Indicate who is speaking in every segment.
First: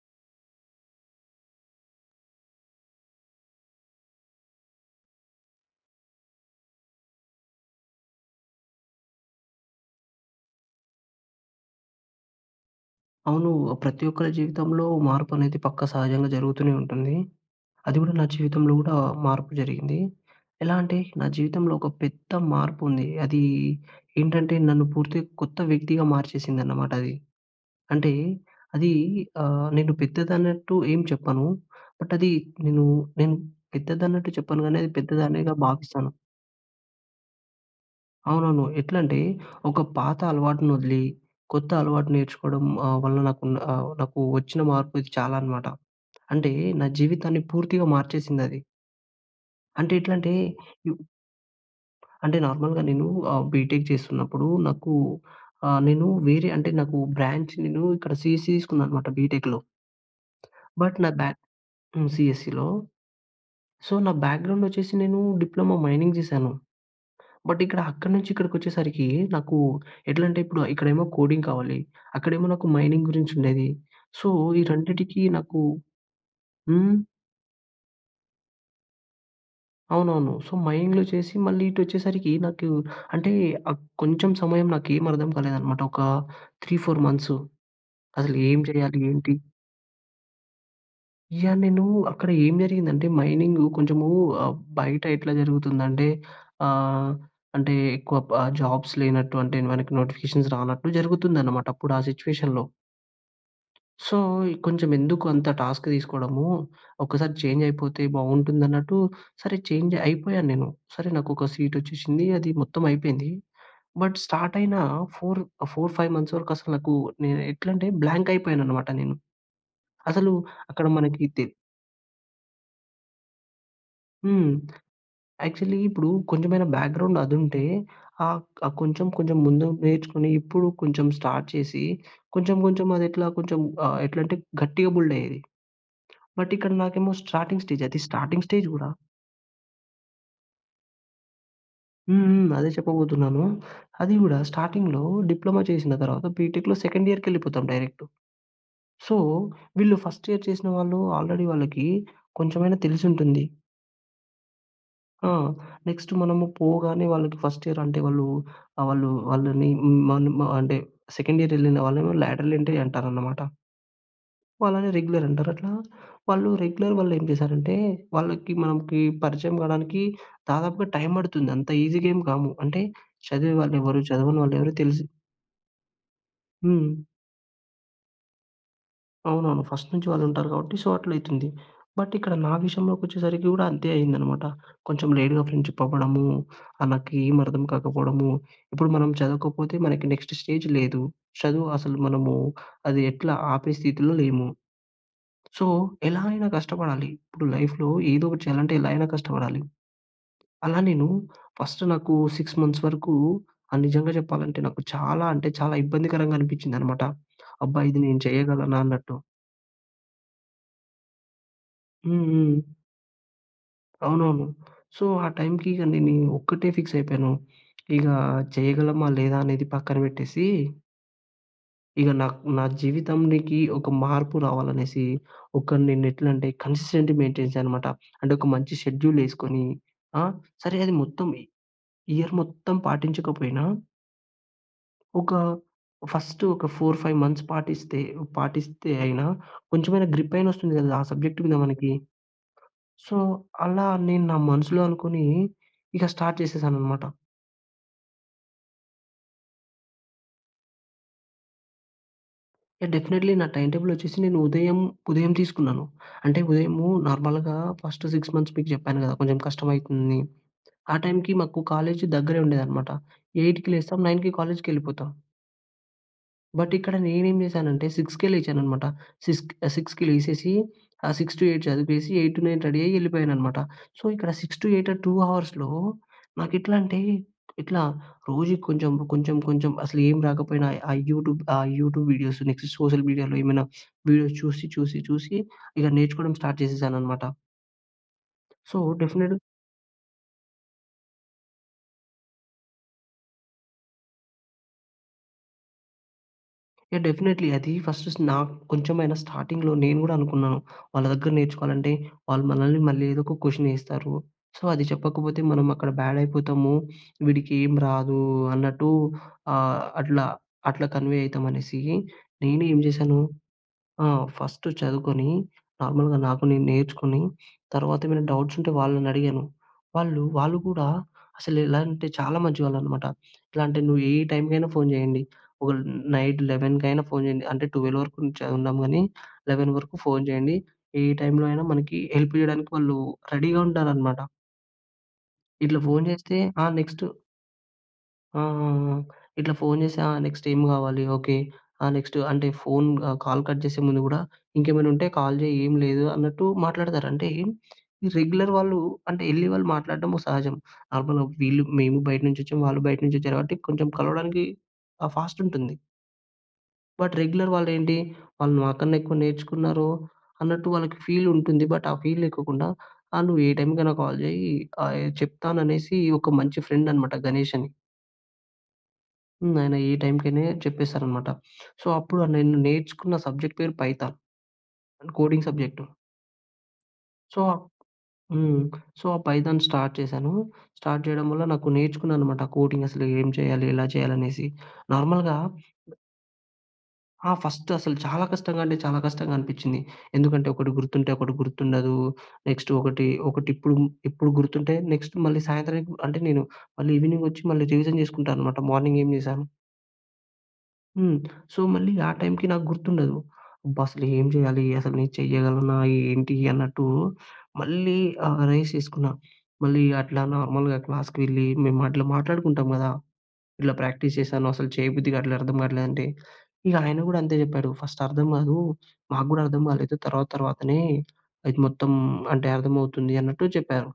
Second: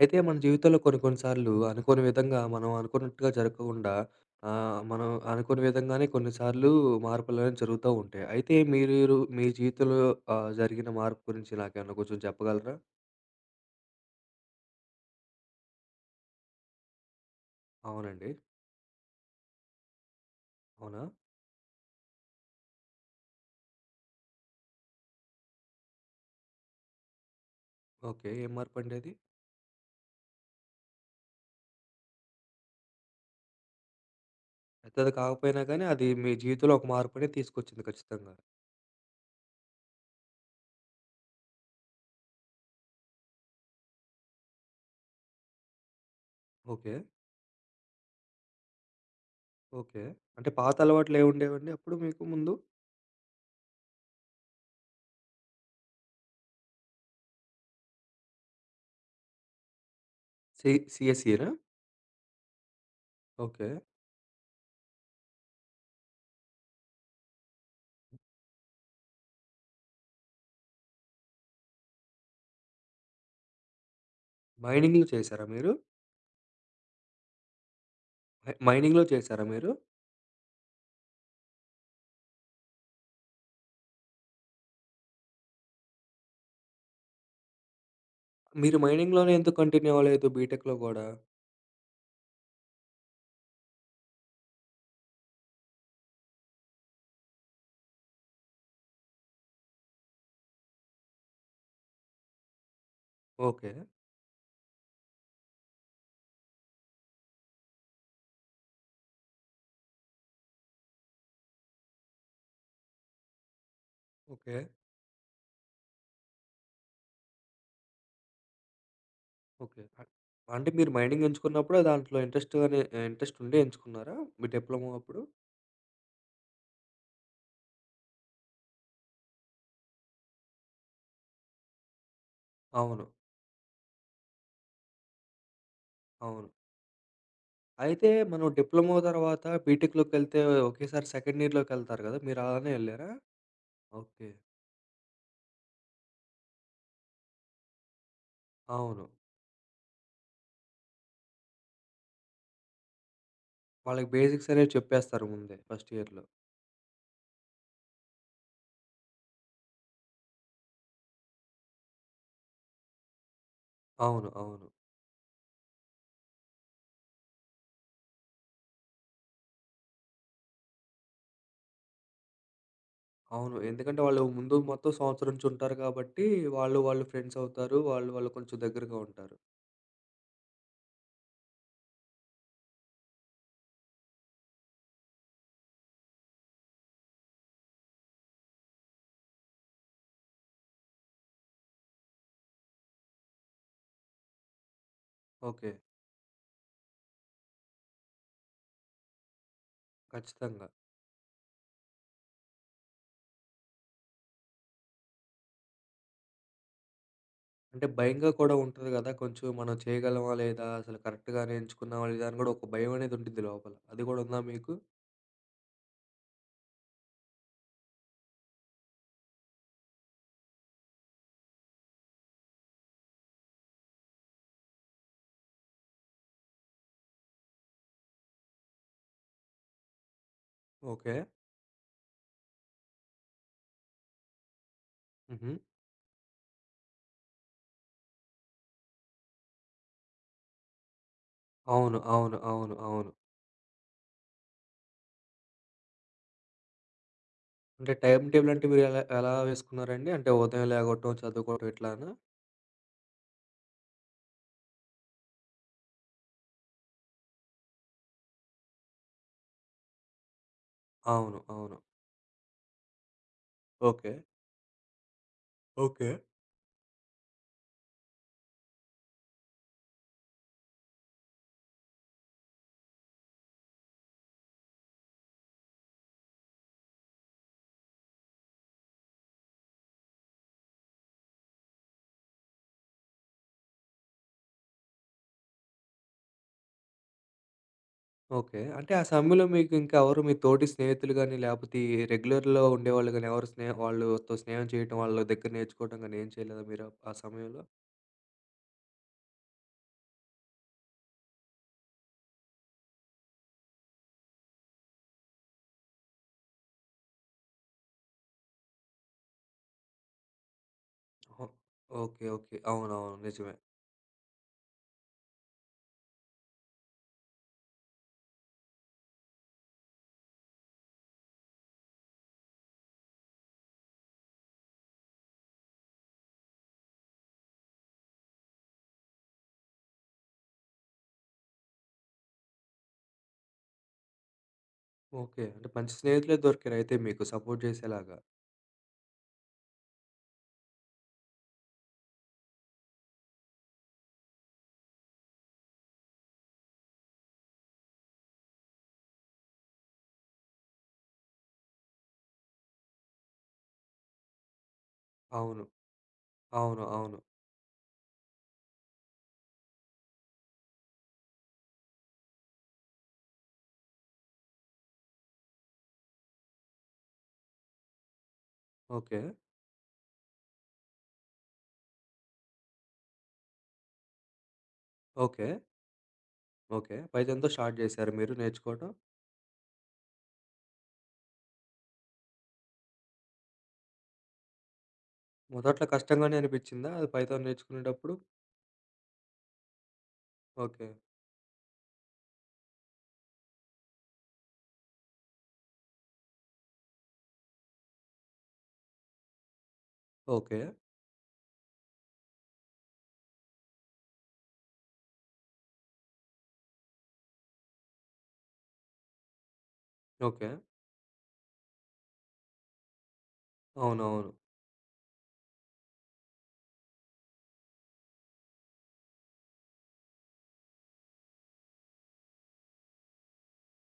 Speaker 1: అయితే, మన జీవితంలో కొన్ని కొన్నిసార్లు, అనుకోని విధంగా, మనం అనుకున్నట్టుగా జరక్కుండా ఆహ్, మనం అనుకోని విధంగానే కొన్నిసార్లు మార్పులనేవి జరుగుతా ఉంటాయి. అయితే మీరు, మీ జీవితంలో ఆహ్, జరిగిన మార్పు గురించి నాకేమన్నా కొంచెం చెప్పగలరా?
Speaker 2: అవునూ. ఆహ్, ప్రతి ఒక్కరి జీవితంలో మార్పనేది, పక్కా సహజంగా జరుగుతూనే ఉంటుంది. అది గూడా నా
Speaker 1: అవునండి.
Speaker 2: జీవితంలో గూడా మార్పు జరిగింది. ఎలా అంటే,
Speaker 1: అవునా!
Speaker 2: నా జీవితంలో ఒక పెద్ద మార్పుంది. అదీ ఏంటంటే, నన్ను పూర్తి కొత్త వ్యక్తిగా మార్చేసిందన్నమాటది. అంటే,
Speaker 1: ఓకే. ఏం
Speaker 2: అదీ
Speaker 1: మార్పండది?
Speaker 2: ఆహ్, నేను పెద్దదన్నట్టు ఏం చెప్పను. బట్ అది నేను, నేను పెద్దదన్నట్టు చెప్పను గానీ అది
Speaker 1: పెద్దది
Speaker 2: పెద్దదానిగా
Speaker 1: కాకపోయినా గానీ, అది
Speaker 2: భావిస్తాను.
Speaker 1: మీ జీవితంలో ఒక మార్పునిది తీసుకొచ్చింది. ఖచ్చితంగా!
Speaker 2: అవునవును. ఎట్లంటే, ఒక పాత అలవాటునొదిలి, కొత్త అలవాటు నేర్చుకోడం ఆహ్, వల్ల నాకున్న ఆహ్, నాకు వచ్చిన మార్పిది చాలా అనమాట. అంటే, నా
Speaker 1: ఓకే.
Speaker 2: జీవితాన్ని పూర్తిగా మార్చేసిందది. అంటే
Speaker 1: ఓకే.
Speaker 2: ఎట్లంటే,
Speaker 1: అంటే
Speaker 2: ఇవ్
Speaker 1: పాతలవాట్లేవుండేవండి అప్పుడు మీకు
Speaker 2: అంటే
Speaker 1: ముందు?
Speaker 2: నార్మల్‌గా నేను ఆహ్, బీటెక్ జేస్తున్నప్పుడు నాకు ఆహ్, నేను వేరే అంటే, నాకు బ్రాంచ్ నేను ఇక్కడ సిఎస్‌ఈ తీసుకున్నా అనమాట బీటెక్‌లో.
Speaker 1: సి
Speaker 2: బట్ నాకు బ్యా
Speaker 1: సిఎస్ఈ రా?
Speaker 2: హ్మ్. సిఎస్ఈ‌‌లో.
Speaker 1: ఓకే.
Speaker 2: సో, నా బ్యాగ్రౌండొచ్చేసి నేనూ డిప్లమో మైనింగ్ జేశాను. బట్ ఇక్కడ అక్కడి నుంచి ఇక్కడికొచ్చేసరికీ, నాకు ఎట్లంటే, ఇప్పుడా ఇక్కడేమో కోడింగ్ కావాలి. అక్కడేమో నాకు మైనింగురించుండేది. సో, ఈ
Speaker 1: మైనింగ్‌లు
Speaker 2: రెండిటికి
Speaker 1: చేసారా
Speaker 2: నాకు
Speaker 1: మీరు?
Speaker 2: హ్మ్?
Speaker 1: మైనింగ్‌లో చేసారా మీరు?
Speaker 2: అవునవును. సో మైనింగ్‌లో చేసి మళ్ళీ ఇటొచ్చేసరికి నాకు అంటే ఆహ్, కొంచెం సమయం నాకేమర్థం కాలేదనమాట. ఒక 3, 4 మంత్సు. అసలు ఏం
Speaker 1: మీరు
Speaker 2: చేయాలి?
Speaker 1: మైనింగ్‌లోనే
Speaker 2: ఏంటి?
Speaker 1: ఎందుకు కంటిన్యూ అవ్వలేదు బిటెక్‌లో కూడా?
Speaker 2: యాహ్! నేను అక్కడ ఏం జరిగిందంటే మైనింగు కొంచెము ఆహ్, బయటెట్లా జరుగుతుందంటే ఆహ్, అంటే ఎక్కువ బ జాబ్స్ లేనట్టు అంటే మనకి నోటిఫికేషన్స్ రానట్టు జరుగుతుందనమాట. అప్పుడా సిట్యుయేషన్‌లో.
Speaker 1: ఓకే.
Speaker 2: సో కొంచెం ఎందుకు అంత టాస్క్ తీసుకోవడము, ఒకసారి చేంజ్ అయిపోతే బావుంటుందన్నట్టు, సరే చేంజ్ అయిపోయాను నేను. సరే, నాకొక సీటొచ్చేసింది. అది మొత్తం అయిపోయింది. But start
Speaker 1: okay.
Speaker 2: అయిన 4, 4, 5 మంత్స్ వరకు అసలు నాకు నేనెట్లంటే బ్లాంక్ అయిపోయాననమాట నేను. అసలు
Speaker 1: అంటే
Speaker 2: అక్కడ
Speaker 1: మీరు మైనింగ్
Speaker 2: మనకి తె
Speaker 1: ఎంచుకున్నప్పుడు ఆ దాంట్లో ఇంట్రెస్ట్ అనే ఇంట్రెస్ట్ ఉండి ఎంచుకున్నారా? మీ
Speaker 2: హ్మ్.
Speaker 1: డిప్లొమా అప్పుడు?
Speaker 2: యాక్చువలి ఇప్పుడు కొంచెమైనా బ్యాక్‌గ్రౌండ్ అదుంటే ఆహ్, ఆహ్, కొంచెం, కొంచెం ముందు నేర్చుకొని ఇప్పుడు కొంచెం స్టార్ట్ చేసి కొంచెం, కొంచెం
Speaker 1: అవును.
Speaker 2: అదెట్లా కొంచెం ఆహ్, ఎట్లా అంటే గట్టిగా బిల్డ్ అయ్యేది.
Speaker 1: అవును.
Speaker 2: బట్ ఇక్కడ నాకేమో స్టార్టింగ్ స్టేజ్. అది
Speaker 1: అయితే మనం
Speaker 2: స్టార్టింగ్ స్టేజ్ గూడా.
Speaker 1: డిప్లొమా తర్వాత బీటెక్‍లోకెళ్తే ఒకేసారి సెకండ్ ఇయర్‌లోకి వెళ్తారు గదా!
Speaker 2: హ్మ్.
Speaker 1: మీరు
Speaker 2: హ్మ్. అదే
Speaker 1: అలానే వెళ్లారా?
Speaker 2: చెప్పబోతున్నాను. అది
Speaker 1: ఓకే.
Speaker 2: గూడా స్టార్టింగ్‌లో డిప్లొమా చేసిన తర్వాత బీటెక్‌లో సెకండ్ ఇయర్‌కి వెళ్ళిపోతాం డైరెక్టు.
Speaker 1: అవును.
Speaker 2: సో వీళ్ళు ఫస్ట్ ఇయర్ చేసిన వాళ్ళు ఆల్రెడీ వాళ్ళకి కొంచెమైనా తెలిసుంటుంది.
Speaker 1: వాళ్ళకి బేసిక్స్ అనేవి చెప్పేస్తారు
Speaker 2: ఆ!
Speaker 1: ముందే. ఫస్ట్
Speaker 2: నెక్స్ట్
Speaker 1: ఇయర్‌లో.
Speaker 2: మనము పోగానే వాళ్ళకి ఫస్ట్ ఇయర్ అంటే వాళ్ళు ఆహ్, వాళ్ళని మనం అంటే సెకండ్ ఇయర్ వెళ్ళిన వాళ్ళని లాడర్ ఎంట్రీ అంటారనమాట.
Speaker 1: అవును, అవును.
Speaker 2: వాళ్ళని రెగ్యులర్ అంటారు. అట్లా వాళ్ళు రెగ్యులర్ వాళ్లేం చేశారంటే, వాళ్ళకి మనకి పరిచయం కావడానికి దాదాపుగా టైమ్ పడుతుంది. అంత ఈజీగేం కాము. అంటే చదివే
Speaker 1: అవును.
Speaker 2: వాళ్ళు ఎవరు?
Speaker 1: ఎందుకంటే వాళ్ళు
Speaker 2: చదవని
Speaker 1: ముందు
Speaker 2: వాళ్ళు ఎవరు?
Speaker 1: మొత్తం
Speaker 2: తెలిసి
Speaker 1: సంవత్సరం నుంచి ఉంటారు కాబట్టి, వాళ్ళు
Speaker 2: హ్మ్.
Speaker 1: వాళ్ళు ఫ్రెండ్స్ అవుతారు. వాళ్ళు వాళ్ళు కొంచెం దగ్గరగా ఉంటారు.
Speaker 2: అవునవును. ఫస్ట్ నుంచి వాళ్ళుంటారు కాబట్టి సో అట్ల అయితుంది. బట్ ఇక్కడ నా విషయంలోకి వచ్చేసరికి గూడా అంతే అయిందనమాట. కొంచెం లేట్‌గా ఫ్రెండ్‌షిప్ అవ్వడము ఆహ్, నాకేమి అర్థం కాకపోవడము. ఇప్పుడు మనం చదవకపోతే మనకి నెక్స్ట్ స్టేజ్ లేదు. చదువు అసలు మనము అది ఎట్లా ఆపే స్థితిలో లేము. So
Speaker 1: okay.
Speaker 2: ఎలా అయినా కష్టపడాలి. ఇప్పుడు లైఫ్‌లో ఏదో ఒకటి చేయాలంటే ఎలాగైనా కష్టపడాలి.
Speaker 1: ఖచ్చితంగా.
Speaker 2: అలా నేను ఫస్ట్ నాకు 6 మంత్స్ వరకు ఆహ్, నిజంగా చెప్పాలంటే నాకు చాలా అంటే చాలా ఇబ్బందికరంగా అనిపించిందనమాట. అబ్బా!
Speaker 1: అంటే
Speaker 2: ఇది నేను
Speaker 1: భయంగా కూడా
Speaker 2: చేయగలనా?
Speaker 1: ఉంటుంది గదా!
Speaker 2: అన్నట్టు.
Speaker 1: కొంచెం మనం చేయగలమా? లేదా? అసలు కరెక్ట్‌గానే ఎంచుకున్నామా?
Speaker 2: హ్మ్.
Speaker 1: లేదా అని కూడా
Speaker 2: హ్మ్.
Speaker 1: ఒక భయం అనేది ఉంటుంది లోపల. అది గూడా ఉందా
Speaker 2: అవునవును.
Speaker 1: మీకు?
Speaker 2: సో ఆ టైమ్‌కి ఇగ నేను ఒక్కటే ఫిక్స్ అయిపోయాను. ఇక చేయగలమా లేదా? అనేది పక్కన పెట్టేసి ఇక నాకు నా జీవితాంనికి ఒక మార్పు రావాలి అనేసి, ఒకరిని నేను ఎట్ల అంటే కన్సీస్టన్సి మెయిన్టెనెన్స్ అన్నమాట. అంటే ఒక మంచి షెడ్యూలేసుకొని ఆహ్, సరే అది
Speaker 1: ఓకే.
Speaker 2: మొత్తం ఇయర్ మొత్తం పాటించకపోయినా... ఒక,
Speaker 1: హుహు.
Speaker 2: ఫస్ట్ ఒక 4, 5 మంత్స్ పాటిస్తే ఆహ్, పాటిస్తే అయినా, కొంచమైన గ్రిప్ అయినా వస్తుంది కదా, ఆ సబ్జెక్ట్ మీద మనకి.
Speaker 1: అవును, అవును, అవును, అవును.
Speaker 2: సో, అలా నేను నా మనసులో అనుకోని, ఇక స్టార్ట్ చేసానన్నమాట.
Speaker 1: అంటే టైమ్ టేబుల్ అంటే మీరు ఎలా ఎలా వేసుకున్నారండి? అంటే ఉదయం లేగటం, చదువుకోవటం ఇట్లానా?
Speaker 2: డెఫినేట్‌లీ నా టైమ్ టేబులొచ్చేసి నేను ఉదయం ఉదయం తీసుకున్నాను. అంటే, ఉదయము నార్మల్‌గా ఫస్ట్ 6 మంత్స్ మీకు చెప్పాను కదా! కొంచెం కష్టం అయితుంది. ఆ టైమ్‌కి
Speaker 1: అవును.
Speaker 2: మాకు
Speaker 1: అవును.
Speaker 2: కాలేజ్ దగ్గరే ఉండేదన్నమాట. 8కి లేస్తాం
Speaker 1: ఓకే.
Speaker 2: 9కి కాలేజ్‌కెవెళ్ళిపోతా.
Speaker 1: ఓకే.
Speaker 2: బట్, ఇక్కడ నేనేం చేశానంటే, 6కే లేచాననమాట. సిక్స్ ఆహ్, 6కి లేసేసి, ఆ 6-8 చదివేసి 8-9 రెడీయ్యెళ్ళిపోయాననమాట. సో, ఇక్కడ 6-8 ఆ 2 అవర్స్‌లో నాకు ఎట్లా అంటే, ఇట్లా రోజుకి కొంచెం, కొంచెం, కొంచెం అసలు ఏం రాకపోయినా, ఆ యూట్యూబ్ ఆహ్, యూట్యూబ్ వీడియోస్ నెక్స్ట్ సోషల్ మీడియాలో ఏమైనా వీడియోస్ చూసి, చూసి, చూసి ఇక నేర్చుకోవడం స్టార్ట్ చేసేశాననమాట.
Speaker 1: ఓకే.
Speaker 2: సో,
Speaker 1: అంటే ఆ
Speaker 2: డెఫినిట్
Speaker 1: సమయంలో, మీకు ఇంకా ఎవరు మీ తోటి స్నేహితులు గాని లేపోతే, ఈ రెగ్యులర్‌లో ఉండేవాళ్ళు గాని, ఎవరు స్నే వాళ్ళతో స్నేహం చేయటం. వాళ్ళ దగ్గర నేర్చుకోవడం గాని ఏమి చేయలేదా మీరు
Speaker 2: యాహ్!
Speaker 1: ఆ
Speaker 2: డెఫినైట్‌లీ.
Speaker 1: సమయంలో?
Speaker 2: అది ఫస్ట్ నాకు కొంచెమైనా స్టార్టింగ్‌లో నేను కూడా అనుకున్నా. వాళ్ళ దగ్గర నేర్చుకోవాలంటే, వాళ్ళు మనల్ని మళ్ళీ ఏదో ఒక క్వశ్చనేస్తారు. సో, అది చెప్పకపోతే మనం అక్కడ బ్యాడ్ అయిపోతాము. వీడికి ఏమి రాదు అన్నట్టు ఆహ్, అట్లా, అట్లా కన్వే
Speaker 1: ఓహ్!
Speaker 2: అవుతామనేసి.
Speaker 1: ఓకే. ఓకే.
Speaker 2: నేను ఏం
Speaker 1: అవునవును.
Speaker 2: చేసాను
Speaker 1: నిజమే.
Speaker 2: ఆహ్, ఫస్ట్ చదువుకొని, నార్మల్‌గా నాకు నేను నేర్చుకొని, తర్వాత ఏమైనా డౌట్స్ ఉంటే వాళ్ళని అడిగాను. వాళ్ళు వాళ్ళు కూడా అసలు ఎలా అంటే, చాలా మంచి వాళ్ళనమాట. ఎట్లా అంటే, "నువ్వు ఏ టైమ్‌కైనా ఫోన్ చేయండి. ఓహ్, నైట్ లెవెన్‍కైనా ఫోన్ చేయండి," అంటే 12:00 వరకు ఉంచ ఉన్నాం గానీ. 11:00 వరకు ఫోన్ చేయండి. ఏ టైమ్‌లో అయినా మనకి హెల్ప్ చేయడానికి వాళ్ళు రెడీగా ఉంటారనమాట.
Speaker 1: ఓకే. అంటే
Speaker 2: ఇట్లా
Speaker 1: మంచి
Speaker 2: ఫోన్
Speaker 1: స్నేహితులే
Speaker 2: చేస్తే, ఆ
Speaker 1: దొరికారు అయితే
Speaker 2: నెక్స్ట్
Speaker 1: మీకు. సపోర్ట్ చేసేలాగా.
Speaker 2: ఆ! ఆ! ఆ! ఇట్లా ఫోన్ చేసి ఆ నెక్స్ట్ ఏం కావాలి, ఓకే, ఆ నెక్స్ట్ అంటే ఫోన్ ఆహ్, కాల్ కట్ చేసే ముందు కూడా ఇంకేమైనా ఉంటే కాల్ చేయి ఏం లేదు అన్నట్టు మాట్లాడతారు. అంటే, ఈ రెగ్యులర్ వాళ్ళు అంటే వెళ్లి వాళ్ళు మాట్లాడడం సహజం. నార్మల్‌గా వీళ్ళు మేము బయట నుంచొచ్చాం, వాళ్ళు బయట నుంచొచ్చారు. కాబట్టి కొంచెం కలవడానికి ఆహ్, ఫాస్ట్
Speaker 1: అవును.
Speaker 2: ఉంటుంది.
Speaker 1: అవును.
Speaker 2: బట్
Speaker 1: అవును.
Speaker 2: రెగ్యులర్ వాళ్ళు ఏంటి, వాళ్ళు నాకన్నా ఎక్కువ నేర్చుకున్నారు అన్నట్టు వాళ్ళకి ఫీల్ ఉంటుంది. బట్ ఆ ఫీల్ లేక కుండా ఆహ్, "నువ్వు ఏ టైమ్‌కైనా కాల్ చేయి ఆహ్, చెప్తాను" అనేసి. ఒక మంచి ఫ్రెండ్ అనమాట గణేష్ అని.
Speaker 1: ఓకే.
Speaker 2: హ్మ్. ఆయన ఈ టైంకనే చెప్పేసారనమాట. సో, అప్పుడ నేను నేర్చుకున్న సబ్జెక్ట్ పేరు Python. Coding
Speaker 1: okay.
Speaker 2: Subject.
Speaker 1: Okay.
Speaker 2: So,
Speaker 1: పైథాన్‌తో
Speaker 2: ఆ
Speaker 1: స్టార్ట్ జేసారా మీరు
Speaker 2: హ్మ్.
Speaker 1: నేర్చుకోవటం?
Speaker 2: సో, ఆ పైథాన్ స్టార్ట్ చేశాను. స్టార్ట్ చేయడం వల్ల, నాకు నేర్చుకున్నా అనమాట. కోటింగసలు ఏం చేయాలి? ఎలా చేయాలనేసి. నార్మల్‌గా
Speaker 1: మొదట్లో కష్టంగానే అనిపిచ్చిందా, అది
Speaker 2: హా!
Speaker 1: పైథాన్
Speaker 2: ఫస్టు అసలు
Speaker 1: నేర్చుకునేటప్పుడు?
Speaker 2: చాలా కష్టంగా అంటే, చాలా కష్టంగా అనిపిచ్చింది. ఎందుకంటే, ఒకటి
Speaker 1: ఓకే.
Speaker 2: గుర్తుంటే, ఒకటి గుర్తుండదు. నెక్స్ట్ ఒకటి, ఒకటిప్పుం టిప్పూ గుర్తుంటే, నెక్స్ట్ మళ్ళీ సాయంత్రంకి అంటే, నేను మళ్ళీ ఈవినింగొచ్చి, మళ్ళీ రివిజన్ చేసుకుంటా అనమాట మార్నింగ్ ఏం జేశాను.
Speaker 1: ఓకే.
Speaker 2: హ్మ్. సో, మళ్ళీ ఆ టైంకి నాకు గుర్తుండదు. అబ్బ! అసలు ఏం చేయాలి? అసలు నే చెయ్యగలనా, ఏంటి అన్నట్టు, మళ్ళీ ఆహ్, రైజ్ చేసుకున్నా. మళ్ళీ అట్లా
Speaker 1: ఓకే.
Speaker 2: నార్మల్‌గా క్లాస్‌కి వెళ్ళి, మేము అట్ల మాట్లాడుకుంటాం గదా! ఇల ప్రాక్టీస్
Speaker 1: అవునవును.
Speaker 2: చేశాను. అసలు చేయబుద్ధిగాట్లే, అట్లా అర్థం గాట్లే అంటే, ఇహ ఆయన కూడా అంతే చెప్పాడు "ఫస్ట్ అర్థం కాదు. మాకు గూడా అర్థం కాలేదు. తర్వాత తర్వాతనే, అది మొత్తం అంటే అర్థమవుతుంది" అన్నట్టు చెప్పారు.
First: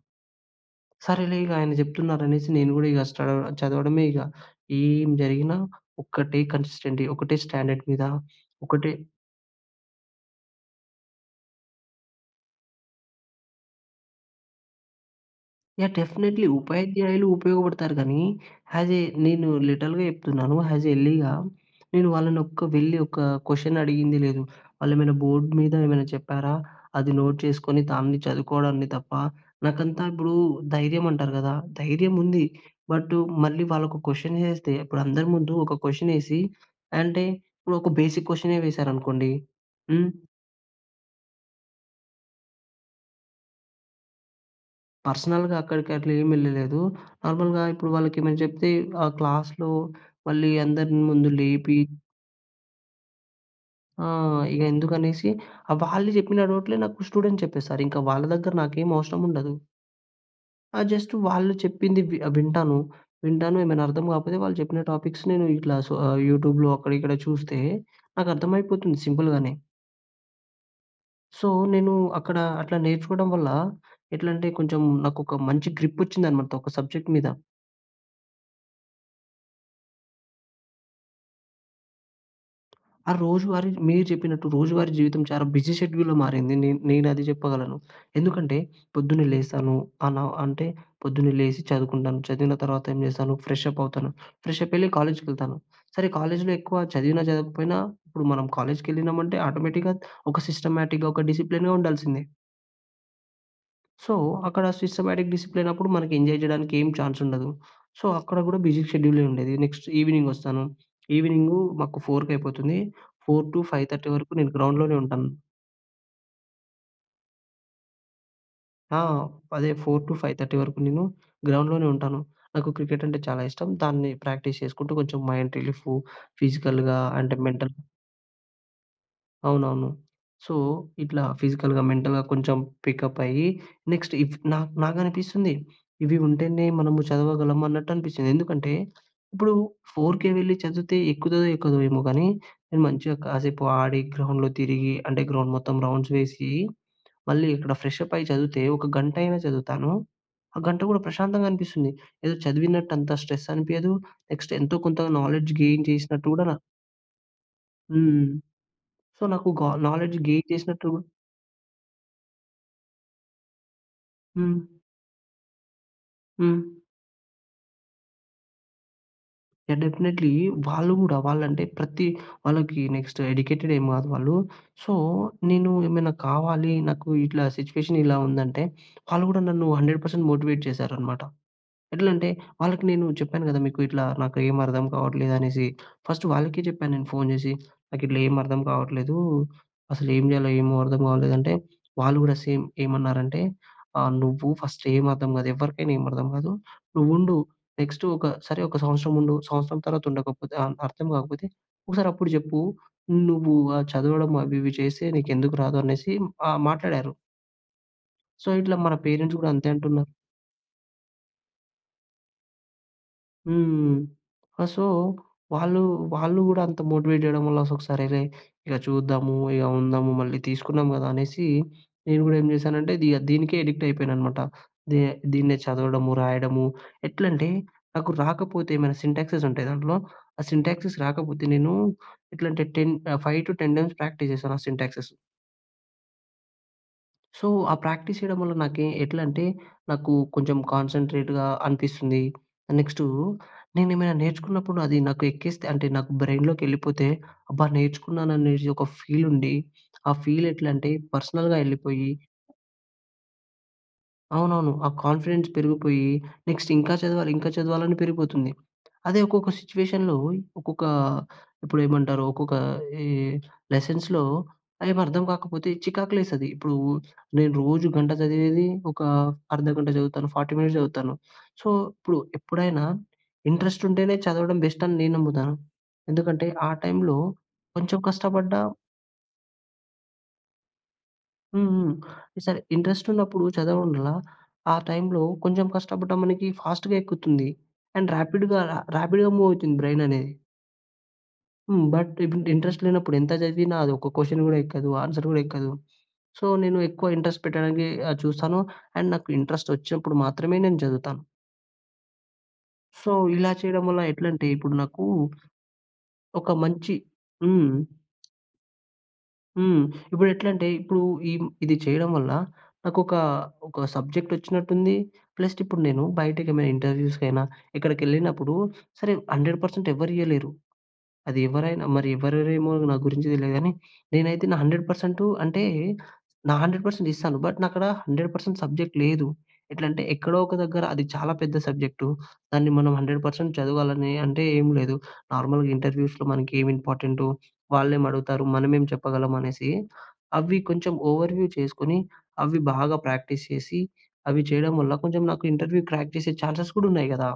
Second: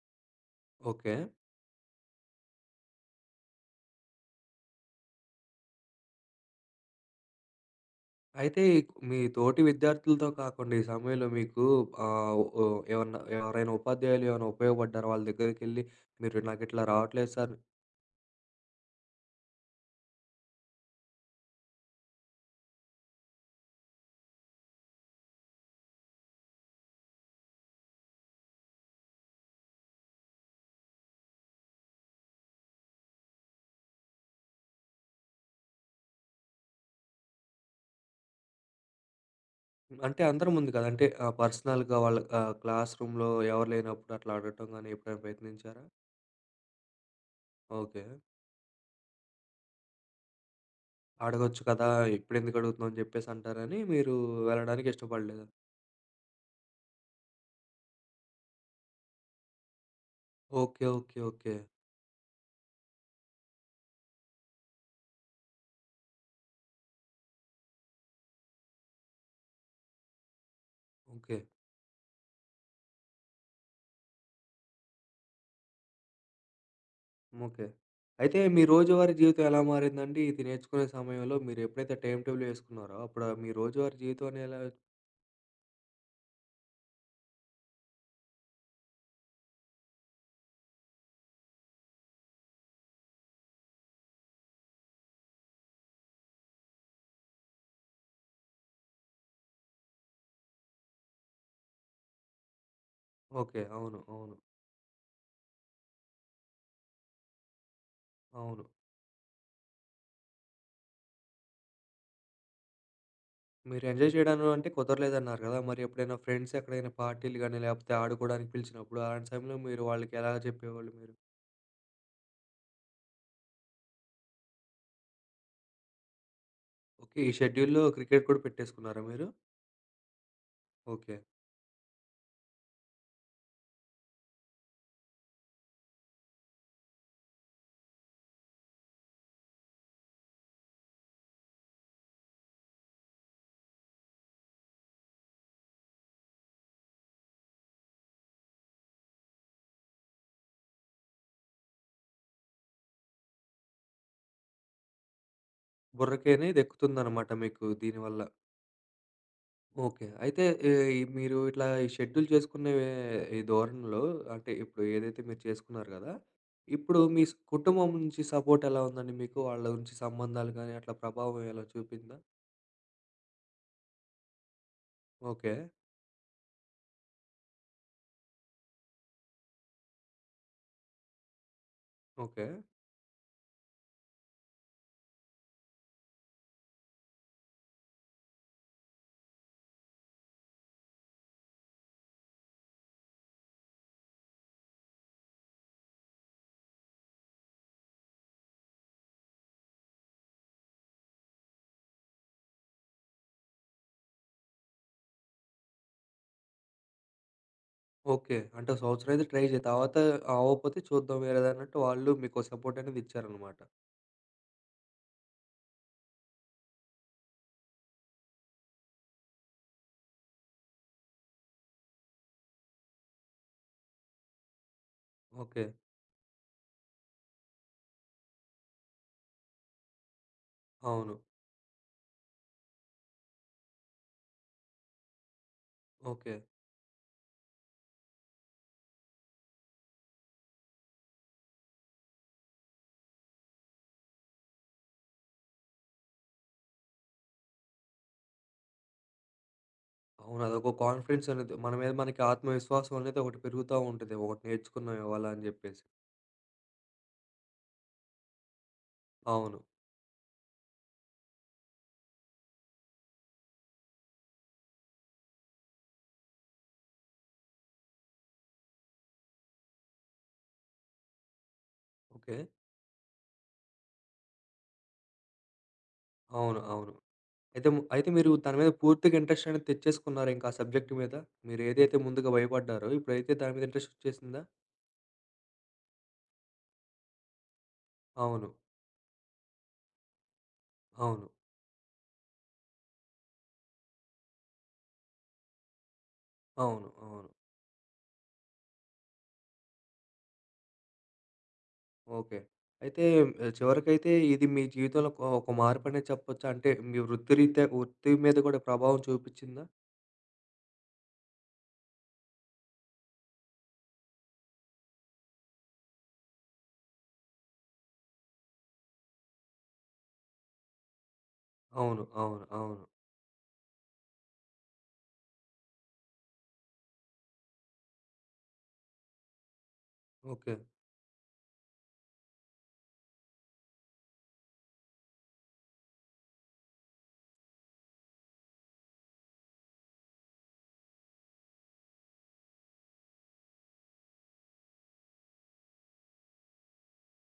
Speaker 1: ఓకే.
Speaker 2: సరేలే ఇగాయన చెప్తున్నారనేసి, నేను గూడా ఇగ స్టడౌ చదవడమే ఇగ. ఏం జరిగినా, ఒకటే కన్‌సిస్టెన్టీ, ఒకటే స్టాండర్డ్ మీద,
Speaker 1: అయితే,
Speaker 2: ఒకటే
Speaker 1: మీ తోటి విద్యార్థులతో కాకుండా, ఈ సమయంలో, మీకు ఆహ్, ఓహ్, ఏవన్నా, ఎవరైనా ఉపాధ్యాయులు ఏవెనా ఉపయోగపడ్డారా? వాళ్ళ దగ్గరికెళ్ళి,
Speaker 2: యాహ్!
Speaker 1: మీరు
Speaker 2: డెఫినెట్లీ.
Speaker 1: నాకిట్లా
Speaker 2: ఉపాధ్యాయులు
Speaker 1: రావట్లేదు సార్
Speaker 2: ఉపయోగపడతారు గానీ, హ్యసే నేను లిటరల్‌గా చెప్తున్నాను. హ్యాజ్ ఎల్లీగా. నేను వాళ్ళనొక్క వెళ్ళి, ఒక కొషనడిగింది లేదు. వాళ్ళేమేనా బోర్డ్ మీద ఏమైనా చెప్పారా? అది నోట్ చేసుకొని, దాన్ని చదువుకోవడాన్ని తప్ప నాకంతా ఇప్పుడు ధైర్యమంటారు కదా! ధైర్యం ఉంది బటు, మళ్ళీ వాళ్ళొక క్వషన్ ఏహేస్తే, అపుడందరి ముందు ఒక క్వషనేసి, అంటే, ఇప్పుడు ఒక బేసిక్ క్వషనే వేసేరనుకోండి. హ్మ్.
Speaker 1: అంటే, అందరు ముందు కాదు. అంటే, ఆహ్, పర్సనల్‌గా వాళ్ళ ఆహ్, క్లాస్ రూమ్‌లో ఎవరు లేనప్పుడు, అట్లా అడగటం గాని ఎప్పుడైనా
Speaker 2: పర్సనల్‌గా
Speaker 1: ప్రయత్నించారా?
Speaker 2: అక్కడికట్ల ఏం వెళ్ళలేదు. నార్మల్‌గా, ఇప్పుడు
Speaker 1: ఓకే.
Speaker 2: వాళ్ళకేమెనా చెప్తే ,ఆ క్లాస్‌లో మళ్ళీ అందరి ముందు
Speaker 1: అడగొచ్చు
Speaker 2: లేపి
Speaker 1: కదా? ఇప్పుడెందుకు అడుగుతున్నావు? అని జెప్పేసంటారని,
Speaker 2: ఆ!
Speaker 1: మీరు
Speaker 2: ఇక
Speaker 1: వెళ్ళడానికి
Speaker 2: ఎందుకనేసి,
Speaker 1: ఇష్టపడలేదు.
Speaker 2: ఆహ్, వాళ్ళు చెప్పిన డౌట్లే నాకు స్టూడెంట్ చెప్పేసారింక. వాళ్ళ దగ్గర నాకేం అవసరం ఉండదు. ఆ!
Speaker 1: ఓకే,
Speaker 2: జస్టు
Speaker 1: ఓకే,
Speaker 2: వాళ్ళు
Speaker 1: ఓకే.
Speaker 2: చెప్పింది వి ఆహ్, వింటాను. వింటాను ఏమైనా అర్థం కాకపోతే, వాళ్ళు చెప్పిన టాపిక్స్ నేను ఇట్లా సొ, ఆహ్, యూట్యూబ్‍లో అక్కడ, ఇక్కడ చూస్తే, నాకర్థమైపోతుంది సింపుల్‌గానే.
Speaker 1: ఓకే.
Speaker 2: సో, నేను అక్కడ అట్లా నేర్చుకోవడం వల్ల, ఎట్లంటే కొంచెం, నాకొక మంచి గ్రిప్పోచ్చిందనమాట, ఒక సబ్జెక్ట్ మీద.
Speaker 1: ముకే అయితే, మీ రోజువారీ జీవితం ఎలా మారిందండి, ఇది నేర్చుకునే సమయంలో? మీరెప్పుడైతే టైం టేబులేసుకున్నారో
Speaker 2: ఆ
Speaker 1: అప్పుడా మీ
Speaker 2: రోజువారీ
Speaker 1: రోజువారీ
Speaker 2: మీరు
Speaker 1: జీవితం
Speaker 2: చెప్పినట్టు,
Speaker 1: అనెలా
Speaker 2: రోజువారి జీవితం చాలా బిజీ షెడ్యూల్‌లో మారింది. నేన్ నేనది చెప్పగలను. ఎందుకంటే, పొద్దున్నే లేస్తాను, అలా అంటే, పొద్దున్నే లేసి చదువుకుంటాను, చదివిన తర్వాత ఏం చేస్తాను, ఫ్రెష్ అప్పవుతాను. ఫ్రెష్ అప్పెళ్లి కాలేజ్‌కెళ్తాను. సరే కాలేజ్‌లో ఎక్కువ చదివినా చదవకపోయినా, ఇప్పుడు మనం కాలేజ్‌కెళ్ళినామంటే, ఆటోమేటిక్‌గా ఒక సిస్టమాటిక్‌గా, ఒక డిసిప్లిన్‌గా ఉండాల్సిందే.
Speaker 1: ఓకే. అవును,
Speaker 2: సో,
Speaker 1: అవును.
Speaker 2: అక్కడ సిస్టమాటిక్, డిసిప్లినప్పుడు, మనకి ఎంజాయ్ జేయడానికేం చాన్సుండదు. సో, అక్కడ కూడా
Speaker 1: అవును.
Speaker 2: బిజీ షెడ్యూలే ఉండేది. నెక్స్ట్, ఈవినింగొస్తాను, ఈవినింగు మాకు ఫోరుకైపోతుంది, ఫోర్ టూ
Speaker 1: మీరు
Speaker 2: ఫైవ్ థర్టీ
Speaker 1: ఎంజాయ్
Speaker 2: వరకు
Speaker 1: చేయడంలో
Speaker 2: నేను
Speaker 1: అంటే
Speaker 2: గ్రౌండ్‌లోనే ఉంటాను.
Speaker 1: కుదరలేదన్నారు గదా! మరి ఎప్పుడైనా ఫ్రెండ్సెక్కడైనా పార్టీలు గాని, లేపోతే ఆడుకోవడానికి
Speaker 2: ఆ!
Speaker 1: పిలిచినప్పుడు, అలాంటి సమయంలో
Speaker 2: అదే,
Speaker 1: మీరు
Speaker 2: ఫోర్ టూ
Speaker 1: వాళ్ళకెలా
Speaker 2: ఫైవ్ థర్టీ వరకు
Speaker 1: చెప్పేవాళ్ళు,
Speaker 2: నేను
Speaker 1: మీరు?
Speaker 2: గ్రౌండ్‍లోనే ఉంటాను. నాకు క్రికెటంటే చాలా ఇష్టం, దాన్ని ప్రాక్టీస్ చేసుకుంటూ కొంచెం మైండ్ రిలీఫు ఫిజికల్‌గా
Speaker 1: ఓకే. ఈ
Speaker 2: అంటే మెంటల్
Speaker 1: షెడ్యూల్‌లో క్రికెట్ కూడా పెట్టేసుకున్నారా మీరు?
Speaker 2: అవునవును. So,
Speaker 1: okay.
Speaker 2: ఇట్లా ఫిజికల్‌గా, మెంటల్‌గా కొంచెం పికప్పయ్యి, నెక్స్ట్ ఇఫ్ నా నాకనిపిస్తుంది, ఇవి ఉంటేనే మనము చదవగలము అన్నట్టనిపిచ్చింది. ఎందుకంటే, ఇప్పుడు 4:00కే వెళ్ళి చదివితే, ఎక్కుతదో ఎక్కదో ఏమో గానీ, నేను మంచిగా కాసేపు ఆడి, గ్రౌండ్‍లో తిరిగి, అంటే గ్రౌండ్ మొత్తం రౌండ్స్ వేసి, మళ్ళీ ఇక్కడ ఫ్రెష్ అప్పయి చదివితే, ఒక గంటయినా చదువుతాను. ఆ గంట గూడా ప్రశాంతంగా అనిపిస్తుంది. ఏదో చదివినట్టు అంత స్ట్రెస్ అనిపియదు, నెక్స్ట్ ఎంతో కొంత నాలెడ్జ్ గెయిన్ చేసినట్టు గూడా నా
Speaker 1: బుర్రకనేది ఎక్కుతుందనమాట మీకు దీనివల్ల.
Speaker 2: హ్మ్. సో, నాకు గా
Speaker 1: ఓకే.
Speaker 2: నాలెడ్జ్
Speaker 1: అయితే
Speaker 2: గెయిన్ చేసినట్టు
Speaker 1: ఏయి మీరు ఇట్లా ఈ షెడ్యూల్ జేసుకునే ఈ ధోరణిలో, అంటే
Speaker 2: హ్మ్.
Speaker 1: ఇప్పుడు ఏదైతే మీరు చేసుకున్నారు గదా!
Speaker 2: హ్మ్.
Speaker 1: ఇప్పుడు మీస్ కుటుంబం నుంచి సపోర్టెలా ఉందండి మీకు? వాళ్ళ
Speaker 2: యాహ్!
Speaker 1: ఉంచి
Speaker 2: డెఫినిట్లీ.
Speaker 1: సంబంధాలు గాని అట్లా
Speaker 2: వాళ్ళు గూడా,
Speaker 1: ప్రభావం ఎలా
Speaker 2: వాళ్ళంటే ప్రతి
Speaker 1: చూపిందా?
Speaker 2: వాళ్ళకి నెక్స్టు ఎడికేటెడ్ ఏం గాదు వాళ్ళు. So,
Speaker 1: okay.
Speaker 2: నేను ఏమైనా కావాలి, నాకు ఇట్లా సిట్యుయేషనిలా ఉందంటే, వాళ్ళు గూడా నన్ను 100% మోటివేట్ చేసారనమాట. ఎట్లంటే,
Speaker 1: ఓకే.
Speaker 2: వాళ్ళకి నేను చెప్పాను గదా! మీకు ఇట్లా, నాకేం అర్థం కావట్లేదనేసి. ఫస్టు వాళ్ళకీ చెప్పా నేను ఫోన్ చేసి, నాకిట్లా ఏం అర్దం కావట్లేదు. అసలు ఏం చేయాలో, ఏమో అర్థం అవలేదంటే, వాళ్ళు గూడా సేమ్, ఏమన్నారంటే, "ఆ! నువ్వు ఫస్టేం అర్థం గాదు, ఎవరికైనా ఏమి అర్థం గాదు. నువ్వుండు, నెక్స్టు ఒక సరే ఒక సంవత్సరం ఉండు. సంవత్సరం తర్వాత ఉండకపోతే ఆన్ అర్థం కాకపోతే, ఒకసారప్పుడు చెప్పు. నువ్వు ఆహ్, చదవడం అవి ఇవి చేసే నీకెందుకు రాదు?" అనేసి ఆహ్, మాట్లాడారు.
Speaker 1: ఓకె,
Speaker 2: సో,
Speaker 1: "అంటే,
Speaker 2: ఇట్లా
Speaker 1: ఓ
Speaker 2: మన
Speaker 1: సంవత్సరం అయితే
Speaker 2: పేరెంట్స్
Speaker 1: ట్రై
Speaker 2: గూడా
Speaker 1: చెయి,
Speaker 2: అంతే
Speaker 1: తర్వాత
Speaker 2: అంటున్నారు.
Speaker 1: అవ్వకపోతే చూద్దాం, వేరేదన్నట్టు", వాళ్ళు మీకో సపోర్టనేది ఇచ్చారన్నమాట.
Speaker 2: హ్మ్. ఆహ్, సో, వాళ్ళు, వాళ్ళు గూడా అంత మోటివేట్ జేయడం వల్ల, [unintelligible] సరేలే, ఇలా చూద్దాము, ఇక ఉందాము, మళ్ళీ తీసుకున్నాం గదా! అనేసి, నేను గూడా ఏం చేశానంటే, అది యాహ్, దీనికే అడిక్ట్ అయిపోయాను అనమాట. దే దీన్నే
Speaker 1: ఓకె.
Speaker 2: చదవడము, రాయడము, ఎట్లంటే నాకు రాకపోతే ఏమైనా సింటాక్సెస్ ఉంటాయి దాంట్లో, ఆ సింటాక్సెస్
Speaker 1: అవును.
Speaker 2: రాకపోతే నేను ఎట్లంటే టెన్ ఆహ్, 5-10 టైమ్స్ ప్రాక్టీస్ జేశానా సింటాక్సెసు.
Speaker 1: ఓకె.
Speaker 2: సో, ఆ ప్రాక్టీస్ చేయడం వల్ల నాకే ఎట్లంటే, నాకు కొంచెం కాన్సంట్రేటుగా అనిపిస్తుంది. ఆహ్, నెక్స్టూ, నేనేమైనా నేర్చుకున్నప్పుడు అది నాకు ఎక్కేస్తే, అంటే నాకు బ్రైయిన్‌లోకెళ్ళిపోతే అబ్బా! నేర్చుకున్నాననేటి ఒక ఫీలుండి, ఆ
Speaker 1: అవునదొక
Speaker 2: ఫీలెట్లంటే
Speaker 1: కాన్ఫిడెన్సనేదొ,
Speaker 2: పర్సనల్‌గా
Speaker 1: మన మీద
Speaker 2: ఎళ్ళిపోయి
Speaker 1: మనకి ఆత్మవిశ్వాసం అనేదొకటి పెరుగుతా ఉంటది. ఒకటి
Speaker 2: అవునవును. ఆ
Speaker 1: నేర్చుకున్నాం ఇవ్వాళ అని
Speaker 2: కాన్ఫిడెన్స్
Speaker 1: జెప్పేసి.
Speaker 2: పెరిగిపోయి. నెక్స్ట్ ఇంకా చదవాలి, ఇంకా చదవాలని పెరిగిపోతుంది. అదే ఒక్కొక్క
Speaker 1: అవును.
Speaker 2: సిట్యుయేషన్‌లో, ఒక ఇప్పుడేమంటారు, ఒక్కొక్క ఈ లెసన్స్‌లో ఏం అర్థం కాకపోతే చికాకులేసది. ఇప్పుడు నేను రోజు గంట చదివేది, ఒక అర్ధ గంట చదువుతాను, 40 మినిట్స్ చదువుతాను. సో, ఇప్పుడు,
Speaker 1: ఓకె.
Speaker 2: ఎప్పుడైనా, ఇంట్రెస్టుంటేనే చదవడం బెస్టని నేనమ్ముతాను. ఎందుకంటే,
Speaker 1: అవును,
Speaker 2: ఆ
Speaker 1: అవును.
Speaker 2: టైంలో
Speaker 1: ఐతేము
Speaker 2: కొంచెం
Speaker 1: అయితే మీరు దాని
Speaker 2: కష్టపడ్డా
Speaker 1: మీద, పూర్తిగా ఇంట్రెస్టనేది తెచ్చేసుకున్నారింక ఆ సబ్జెక్టు మీద?
Speaker 2: హ్మ్. హ్మ్.
Speaker 1: మీరేదైతే ముందుగా
Speaker 2: సరే,
Speaker 1: భయపడ్డారో, ఇప్పుడైతే
Speaker 2: ఇంట్రెస్టున్నప్పుడు
Speaker 1: దాని మీద ఇంట్రెస్ట్
Speaker 2: చదవడం వల్ల,
Speaker 1: వచ్చేసిందా?
Speaker 2: ఆ టైంలో కొంచెం కష్టపడ్డా మనకి ఫాస్ట్‌గా ఎక్కుతుంది. అండ్
Speaker 1: అవును.
Speaker 2: ర్యాపిడ్‌గా, రా ర్యాపిడ్‌గా మూవ్ అవుతుంది బ్రెయిననేది.
Speaker 1: అవును.
Speaker 2: హ్మ్. బట్ ఇంట్ ఇంట్రెస్ట్ లేనప్పుడు ఎంత చదివిన, అది ఒక క్వశ్చన్ కూడా ఎక్కదు. ఆన్స‌ర్ కూడా ఎక్కదు. సో, నేను
Speaker 1: అవును.
Speaker 2: ఎక్కువ
Speaker 1: అవును.
Speaker 2: ఇంట్రెస్ట్ పెట్టడానికె ఆహ్, చూస్తాను. అండ్, నాకు ఇంట్రెస్ట్ వచ్చినప్పుడు మాత్రమే నేను చదువుతాను.
Speaker 1: ఓకే. అయితే,
Speaker 2: సో, ఇలా చేయడం వల్ల
Speaker 1: చివరికైతే, ఇది
Speaker 2: ఎట్లంటే
Speaker 1: మీ
Speaker 2: ఇప్పుడు నాకు,
Speaker 1: జీవితంలో ఒక, ఒక మార్పు అనే చెప్పొచ్చా?
Speaker 2: ఒక
Speaker 1: అంటే,
Speaker 2: మంచి
Speaker 1: మీ వృత్తిరీత్య,
Speaker 2: హ్మ్.
Speaker 1: వృత్తి మీద కూడా ప్రభావం చూపించిందా?
Speaker 2: హ్మ్. ఇప్పుడు ఎట్లంటే, ఇప్పుడు ఇ ఇది చేయడం వల్ల, నాకొక, ఒక సబ్జెక్ట్ వచ్చినట్టు ఉంది. ప్లస్ ఇప్పుడు నేను, బయటకి ఏమైనా ఇంటర్వ్యూస్‌కైనా, ఎక్కడికి వెళ్ళినప్పుడు, సరే 100% ఎవరు ఇయ్యలేరు. అది ఎవరైనా,
Speaker 1: అవును,
Speaker 2: మరి
Speaker 1: అవును,
Speaker 2: ఎవరేరేమో
Speaker 1: అవును.
Speaker 2: నా గురించి తెలియదు గానీ, నేనైతే నా 100% అంటే, నా 100% ఇస్తాను. బట్ నా అక్కడ, 100% సబ్జెక్ట్ లేదు. ఎట్లంటే, ఎక్కడో ఒక
Speaker 1: ఓకే.
Speaker 2: దగ్గర అది చాలా పెద్ద సబ్జెక్టూ, దాన్ని మనం 100% చదవాలని అంటే ఏం లేదు, నార్మల్‌గా ఇంటర్వ్యూస్‍లో మనకి ఏమి ఇంపార్టెంటో, వాళ్ళేమి అడుగుతారు? మనమేం చెప్పగలం అనేసి, అవి కొంచెం ఓవర్‌వ్యూ చేసుకొని, అవి బాగా ప్రాక్టీస్ చేసి, అవి చేయడం వల్ల, కొంచెం నాకు ఇంటర్వ్యూ క్రాక్ చేసే ఛాన్సెస్ కూడా ఉన్నాయి కదా!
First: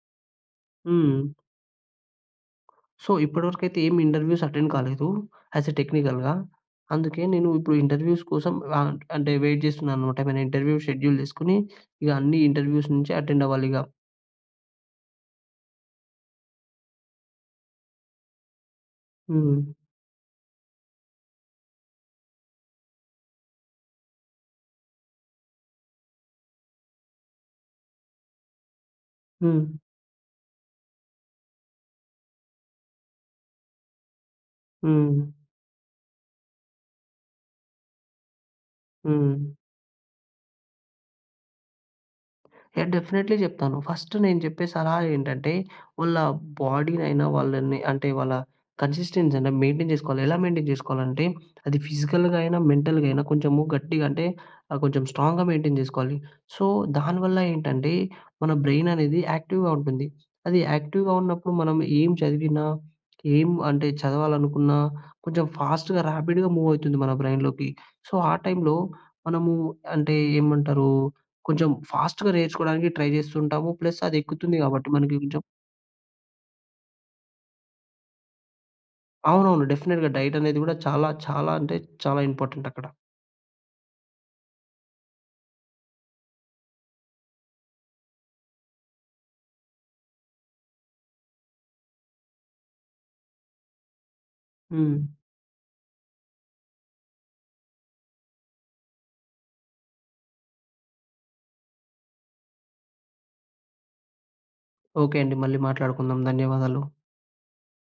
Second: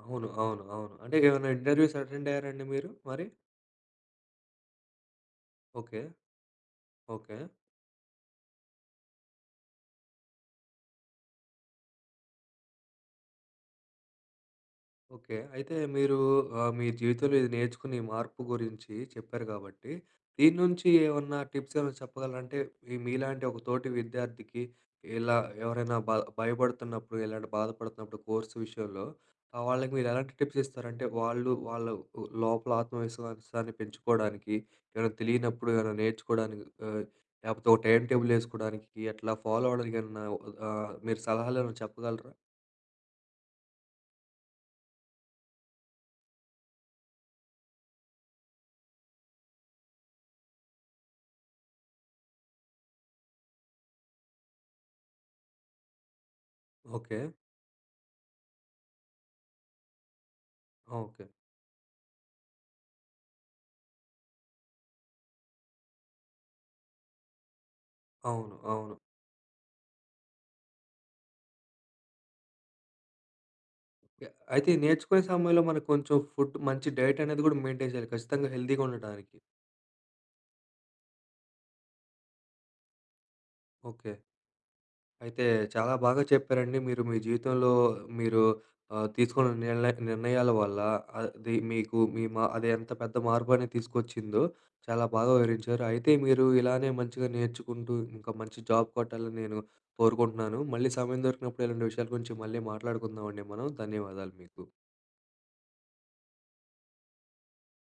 Speaker 1: అవును, అవును, అవును. అంటే
Speaker 2: హ్మ్.
Speaker 1: ఏమన్నా ఇంటర్వ్యూస్ అటెండ్ అయ్యారా అండి మీరు.
Speaker 2: సో,
Speaker 1: మరి?
Speaker 2: ఇప్పటివరకైతే, ఏమి ఇంటర్వ్యూస్ అటెండ్ కాలేదు. As a
Speaker 1: okay.
Speaker 2: టెక్నికల్‌గా. అందుకే,
Speaker 1: ఓకే.
Speaker 2: నేను ఇప్పుడు ఇంటర్వ్యూస్ కోసం ఆహ్, అంటే వెయిట్ చేస్తున్నానన్నమాట. ఏమైనా ఇంటర్వ్యూ షెడ్యూల్ చేసుకొని, ఇక అన్ని ఇంటర్వ్యూస్ నుంచి అటెండ్ అవ్వాలి ఇక.
Speaker 1: ఓకే. అయితే మీరు ఆహ్, మీ జీవితంలో ఇది నేర్చుకుని ఈ మార్పు గురించి చెప్పారు
Speaker 2: హ్మ్.
Speaker 1: గాబట్టి, దీన్నుంచి ఏవన్నా టిప్స్ ఏవనా చెప్పగలరా? అంటే, మీ మీలాంటి ఒక తోటి విద్యార్థికి, ఇలా ఎవరైనా బ భయపడుతున్నప్పుడు ఇలాంటి బాధపడుతున్నప్పుడు కోర్స్ విషయంలో, ఆహ్,
Speaker 2: హ్మ్.
Speaker 1: వాళ్ళకి మీరెలాంటి టిప్స్ ఇస్తారంటే, వాళ్ళు వాళ్ళవ్ ఉ లోపల ఆత్మవిశ్వాసాన్ని పెంచుకోడానికి, ఏవేనా
Speaker 2: హ్మ్.
Speaker 1: తెలియనప్పుడు ఏవేనా నేర్చుకోడానికి, ఆహ్, లేపోతే ఓ టైం టేబులేసుకోడానికి, అట్లా
Speaker 2: హ్మ్.
Speaker 1: ఫాలో అవ్వడానికి ఏవన్నా ఒక ఆహ్, మీరు సలహాలేవెనా చెప్పగలరా?
Speaker 2: నేను డెఫినిట్లీ చెప్తాను. ఫస్టు నేను చెప్పే సలహా ఏంటంటే, వాళ్ళ బోడీనైనా, వాళ్ళని అంటే, వాళ్ళ కన్సిస్టెన్సీ అయినా మెయిన్‌‌టైన్ చేసుకోవాలి. ఎలా మెయిన్‌‌టైన్ చేసుకోవాలంటే, అది ఫిజికల్‌గా అయినా మెంటల్‌గయినా, కొంచెము గట్టిగంటే, ఆహ్, కొంచెం స్ట్రాంగ్‍గా మెయిన్‌‌టైన్ చేసుకోవాలి. So,
Speaker 1: okay.
Speaker 2: దానివల్ల ఏంటంటే, మన బ్రె‌యిననేది యాక్టివ్‍గా ఉంటుంది. అది యాక్టివ్‌గా
Speaker 1: ఓకే.
Speaker 2: ఉన్నప్పుడు, మనం ఏం చదివినా, ఏం అంటే, చదవాలనుకున్నా, కొంచెం ఫాస్ట్‌గా, ర్యాపిడ్‌గా మూవ్ అయితుంది మన బ్రె‌యిన్‌లోకి. సో, ఆ
Speaker 1: అవును.
Speaker 2: టైంలో,
Speaker 1: అవును.
Speaker 2: మనము అంటే, ఏమంటరు, కొంచెం ఫాస్ట్‌గా నేర్చుకోడానికి ట్రై జేస్తుంటాము. ప్లస్
Speaker 1: య
Speaker 2: అదెక్కుతుంది
Speaker 1: అయితే
Speaker 2: గాబట్టి,
Speaker 1: నేర్చుకునే
Speaker 2: మనకి కొంచెం
Speaker 1: సమయంలో, మన కొంచెం ఫుడ్, మంచి డైట్ అనేది గూడా మెయిన్‌టైన్ చేయాలి, కచ్చితంగా హెల్దీగా ఉండడానికి.
Speaker 2: అవునవును. డెఫినిట్‌గా, డైట్ అనేది గూడా, చాలా, చాలా అంటే చాలా ఇంపార్టెంటక్కడ.
Speaker 1: ఓకే. అయితే, చాలా బాగా చెప్పారండి మీరు. మీ జీవితంలో మీరు ఆహ్, తీసుకున్న నిల్నె నిర్ణయాల వల్ల అది, మీకు మీ మా అది ఎంత పెద్ద మార్పనేది తీసుకొచ్చిందో,
Speaker 2: హ్మ్.
Speaker 1: చాలా బాగా వివరించారు. అయితే, మీరు ఇలానే మంచిగా నేర్చుకుంటూ, ఇంక మంచి జాబ్ కొట్టాలని, నేను కోరుకుంటున్నాను. మళ్ళీ సమయం దొరికినప్పుడు, ఇలాంటి విషయాల గురించి మళ్ళీ మాట్లాడుకుందావండి మనం. ధన్యవాదాలు మీకు.
Speaker 2: ఓకే అండి. మళ్ళీ మాట్లాడుకుందాం. ధన్యవాదాలు.